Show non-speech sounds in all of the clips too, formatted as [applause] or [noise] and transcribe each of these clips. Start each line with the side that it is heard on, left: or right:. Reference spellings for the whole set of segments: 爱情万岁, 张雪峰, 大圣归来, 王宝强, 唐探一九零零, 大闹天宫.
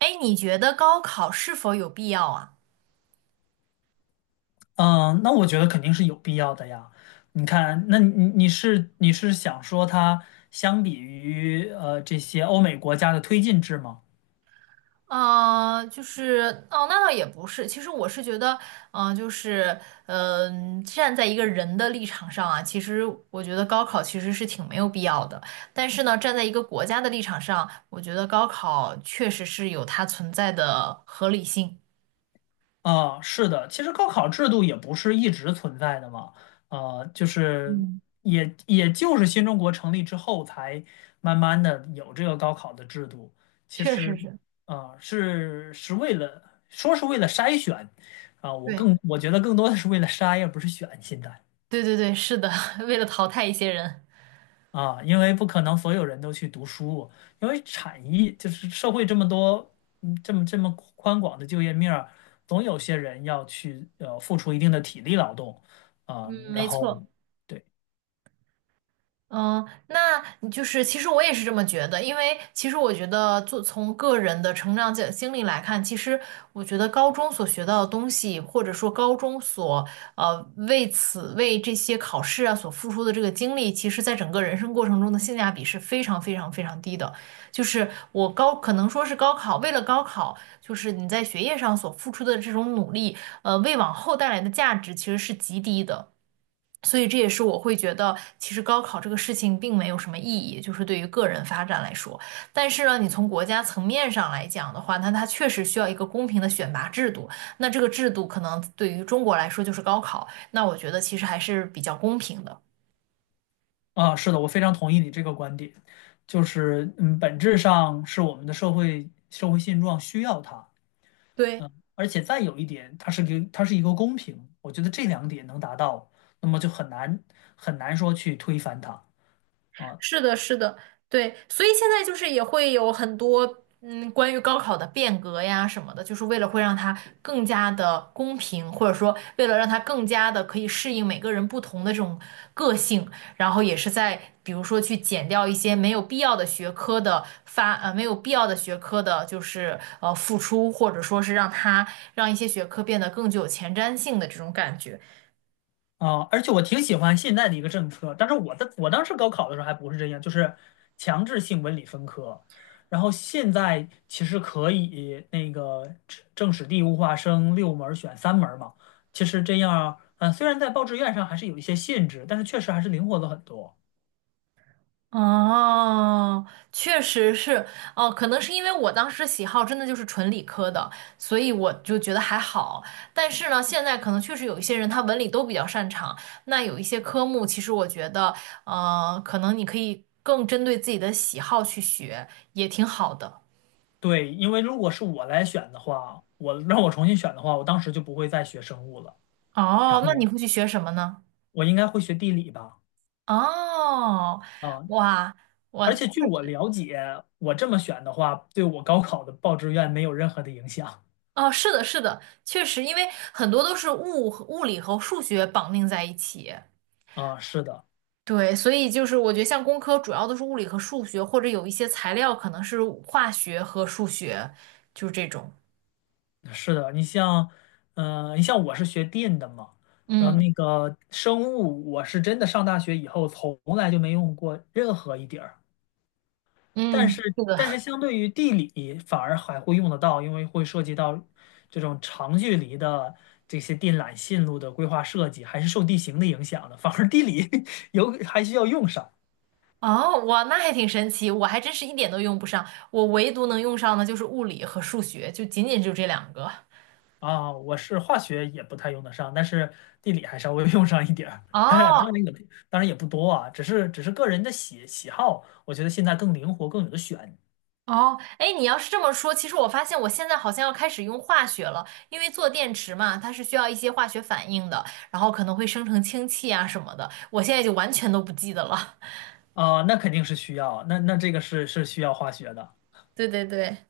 right: 哎，你觉得高考是否有必要啊？
left: 嗯，那我觉得肯定是有必要的呀。你看，那你是想说它相比于这些欧美国家的推进制吗？
right: 那倒也不是。其实我是觉得，嗯、就是站在一个人的立场上啊，其实我觉得高考其实是挺没有必要的。但是呢，站在一个国家的立场上，我觉得高考确实是有它存在的合理性。
left: 是的，其实高考制度也不是一直存在的嘛，呃，就是
right: 嗯，
left: 也就是新中国成立之后才慢慢的有这个高考的制度。其
right: 确实
left: 实，
right: 是。
left: 是为了说是为了筛选，我
right: 对，
left: 更我觉得更多的是为了筛，而不是选现在。
right: 对对对，是的，[laughs] 为了淘汰一些人。
left: 啊，因为不可能所有人都去读书，因为产业就是社会这么多，嗯，这么宽广的就业面儿，总有些人要去付出一定的体力劳动啊，
right: 嗯，
left: 然
right: 没
left: 后
right: 错。
left: 对
right: 嗯，那你就是其实我也是这么觉得，因为其实我觉得做从个人的成长经历来看，其实我觉得高中所学到的东西，或者说高中所呃为此为这些考试啊所付出的这个精力，其实在整个人生过程中的性价比是非常非常非常低的。就是我高可能说是高考，为了高考，就是你在学业上所付出的这种努力，为往后带来的价值其实是极低的。所以这也是我会觉得，其实高考这个事情并没有什么意义，就是对于个人发展来说。但是呢，你从国家层面上来讲的话，那它确实需要一个公平的选拔制度。那这个制度可能对于中国来说就是高考，那我觉得其实还是比较公平的。
left: 啊，是的，我非常同意你这个观点，就是嗯，本质上是我们的社会现状需要它，
right: 对。
left: 而且再有一点，它是一个公平，我觉得这两点能达到，那么就很难很难说去推翻它。啊。
right: 是的，是的，对，所以现在就是也会有很多嗯，关于高考的变革呀什么的，就是为了会让它更加的公平，或者说为了让它更加的可以适应每个人不同的这种个性，然后也是在比如说去减掉一些没有必要的学科的没有必要的学科的，就是付出，或者说是让它让一些学科变得更具有前瞻性的这种感觉。
left: 啊，而且我挺喜欢现在的一个政策，但是我当时高考的时候还不是这样，就是强制性文理分科，然后现在其实可以那个政史地物化生六门儿选三门儿嘛，其实这样，嗯，虽然在报志愿上还是有一些限制，但是确实还是灵活了很多。
right: 哦，确实是，哦，可能是因为我当时喜好真的就是纯理科的，所以我就觉得还好。但是呢，现在可能确实有一些人他文理都比较擅长，那有一些科目，其实我觉得，可能你可以更针对自己的喜好去学，也挺好的。
left: 对，因为如果是我来选的话，我让我重新选的话，我当时就不会再学生物了，然
right: 哦，那你
left: 后
right: 会去学什么呢？
left: 我应该会学地理吧。
right: 哦，
left: 啊，
right: 哇，
left: 而且据我了解，我这么选的话，对我高考的报志愿没有任何的影响。
right: 哦，是的，是的，确实，因为很多都是物理和数学绑定在一起。
left: 啊。是的，
right: 对，所以就是我觉得像工科主要都是物理和数学，或者有一些材料可能是化学和数学，就是这种。
left: 是的，你像，你像我是学电的嘛，然后
right: 嗯
left: 那个生物，我是真的上大学以后从来就没用过任何一点儿。
right: 嗯，
left: 但是，
right: 是的。
left: 但是相对于地理，反而还会用得到，因为会涉及到这种长距离的这些电缆线路的规划设计，还是受地形的影响的。反而地理 [laughs] 有还需要用上。
right: 哦，哇，那还挺神奇，我还真是一点都用不上，我唯独能用上的就是物理和数学，就仅仅就这两个。
left: 啊，我是化学也不太用得上，但是地理还稍微 [laughs] 用上一点儿。当然，当
right: 哦
left: 然也当然也不多啊，只是只是个人的喜好，我觉得现在更灵活，更有的选。
right: 哦，哎，你要是这么说，其实我发现我现在好像要开始用化学了，因为做电池嘛，它是需要一些化学反应的，然后可能会生成氢气啊什么的，我现在就完全都不记得了。[laughs]
left: 啊，那肯定是需要，那这个是需要化学的。
right: 对对对。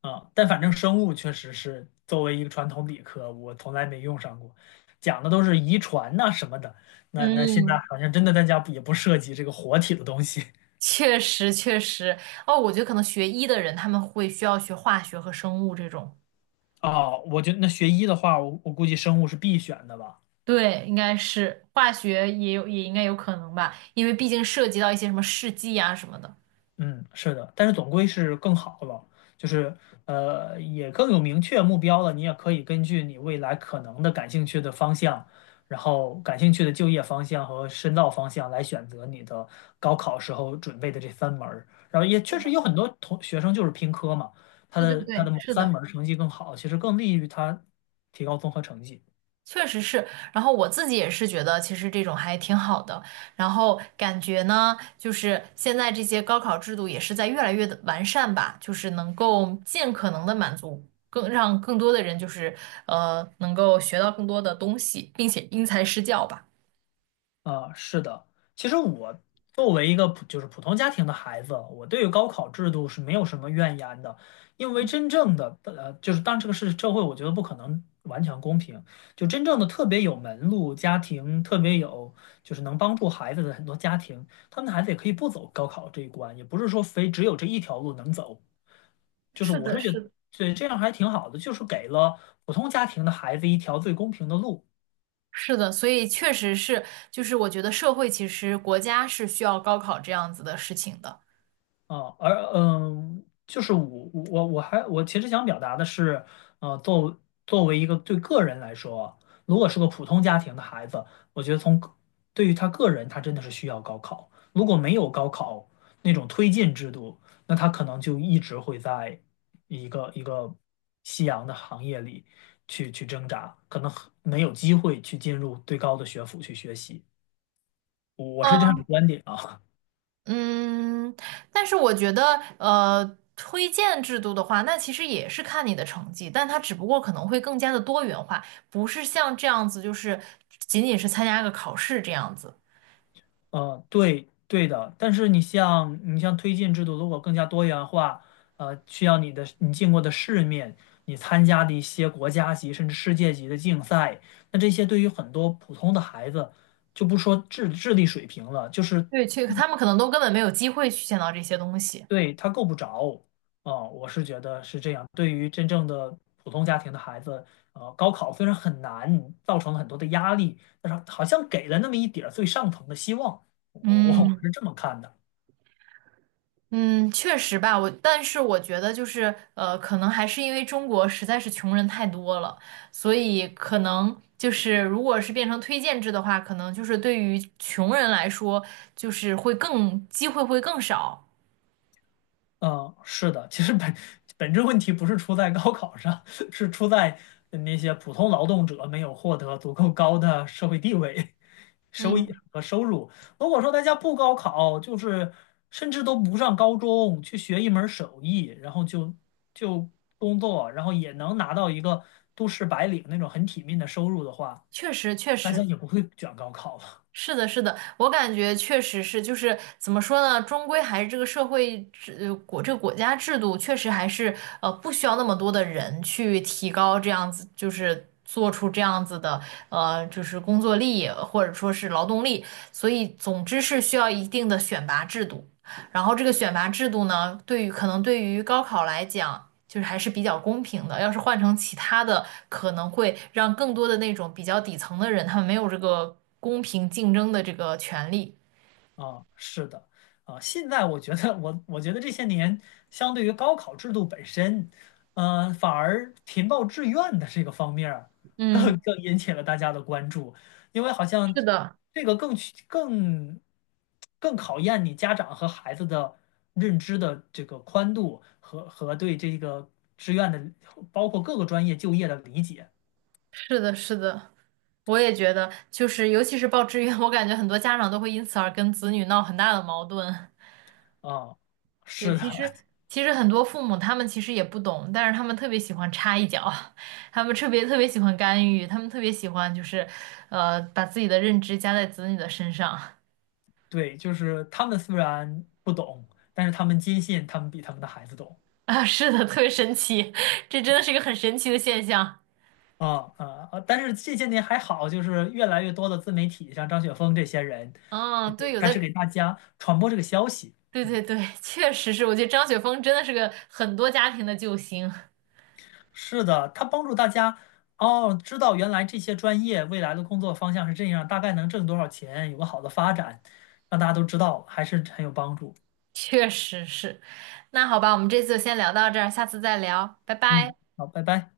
left: 啊，但反正生物确实是作为一个传统理科，我从来没用上过，讲的都是遗传呐、什么的，那现在
right: 嗯，
left: 好像真的大家不也不涉及这个活体的东西。[laughs]
right: 确实确实，哦，我觉得可能学医的人他们会需要学化学和生物这种，
left: 啊，我觉得那学医的话，我估计生物是必选的吧。
right: 对，应该是化学也有也应该有可能吧，因为毕竟涉及到一些什么试剂啊什么的。
left: 嗯，是的，但是总归是更好了，就是也更有明确目标了。你也可以根据你未来可能的感兴趣的方向，然后感兴趣的就业方向和深造方向来选择你的高考时候准备的这三门儿，然后也
right: 是
left: 确实
right: 的，
left: 有很多同学生就是拼科嘛，他
right: 对对
left: 的他
right: 对，
left: 的某
right: 是
left: 三
right: 的。
left: 门儿成绩更好，其实更利于他提高综合成绩。
right: 确实是，然后我自己也是觉得，其实这种还挺好的。然后感觉呢，就是现在这些高考制度也是在越来越的完善吧，就是能够尽可能的满足更让更多的人，就是能够学到更多的东西，并且因材施教吧。
left: 啊，是的，其实我作为一个普就是普通家庭的孩子，我对于高考制度是没有什么怨言的，因为真正的就是当然这个是社会，我觉得不可能完全公平，就真正的特别有门路家庭，特别有就是能帮助孩子的很多家庭，他们的孩子也可以不走高考这一关，也不是说非只有这一条路能走，就是
right: 是
left: 我
right: 的，
left: 是觉
right: 是的，
left: 得以这样还挺好的，就是给了普通家庭的孩子一条最公平的路。
right: 是的，所以确实是，就是我觉得社会其实国家是需要高考这样子的事情的。
left: 啊，而嗯，就是我其实想表达的是，呃，作作为一个对个人来说，如果是个普通家庭的孩子，我觉得从个对于他个人，他真的是需要高考。如果没有高考那种推进制度，那他可能就一直会在一个夕阳的行业里去挣扎，可能很没有机会去进入最高的学府去学习。我是这样
right: 嗯
left: 的观点啊。
right: 嗯，但是我觉得，推荐制度的话，那其实也是看你的成绩，但它只不过可能会更加的多元化，不是像这样子，就是仅仅是参加个考试这样子。
left: 呃，对对的，但是你像推荐制度，如果更加多元化，呃，需要你见过的世面，你参加的一些国家级甚至世界级的竞赛，那这些对于很多普通的孩子，就不说智力水平了，就是
right: 对，去，他们可能都根本没有机会去见到这些东西。
left: 对他够不着。啊，我是觉得是这样。对于真正的普通家庭的孩子，呃，高考虽然很难，造成了很多的压力，但是好像给了那么一点儿最上层的希望，我
right: 嗯。
left: 是这么看的。
right: 嗯，确实吧，我但是我觉得就是可能还是因为中国实在是穷人太多了，所以可能就是如果是变成推荐制的话，可能就是对于穷人来说，就是会更机会会更少。
left: 嗯，是的，其实本质问题不是出在高考上，[laughs] 是出在那些普通劳动者没有获得足够高的社会地位、收益
right: 嗯，
left: 和收入。如果说大家不高考，就是甚至都不上高中，去学一门儿手艺，然后就工作，然后也能拿到一个都市白领那种很体面的收入的话，
right: 确实确
left: 大家
right: 实，
left: 也不会卷高考了。
right: 是的，是的，我感觉确实是，就是怎么说呢，终归还是这个社会制，这个国家制度确实还是不需要那么多的人去提高这样子，就是做出这样子的就是工作力或者说是劳动力，所以总之是需要一定的选拔制度。然后这个选拔制度呢，对于可能对于高考来讲，就是还是比较公平的。要是换成其他的，可能会让更多的那种比较底层的人，他们没有这个公平竞争的这个权利。
left: 啊，是的，啊，现在我觉得我觉得这些年，相对于高考制度本身，呃，反而填报志愿的这个方面儿
right: 嗯，
left: 更引起了大家的关注，因为好像
right: 是的，
left: 这个更去更更考验你家长和孩子的认知的这个宽度和对这个志愿的，包括各个专业就业的理解。
right: 是的，是的，我也觉得，就是尤其是报志愿，我感觉很多家长都会因此而跟子女闹很大的矛盾。
left: 啊，
right: 对，
left: 是的，
right: 其实很多父母他们其实也不懂，但是他们特别喜欢插一脚，[laughs] 他们特别特别喜欢干预，他们特别喜欢就是，把自己的认知加在子女的身上
left: 对，就是他们虽然不懂，但是他们坚信他们比他们的孩子懂。
right: [laughs] 啊，是的，特别神奇，[laughs] 这真的是一个很神奇的现象。
left: 啊啊啊！但是这些年还好，就是越来越多的自媒体，像张雪峰这些人，就
right: 嗯，
left: 是
right: 对，有
left: 开始
right: 在，
left: 给大家传播这个消息。
right: 对
left: 嗯，
right: 对对，确实是，我觉得张雪峰真的是个很多家庭的救星，
left: 是的，他帮助大家哦，知道原来这些专业未来的工作方向是这样，大概能挣多少钱，有个好的发展，让大家都知道了还是很有帮助。
right: 确实是。那好吧，我们这次就先聊到这儿，下次再聊，拜
left: 嗯，
right: 拜。
left: 好，拜拜。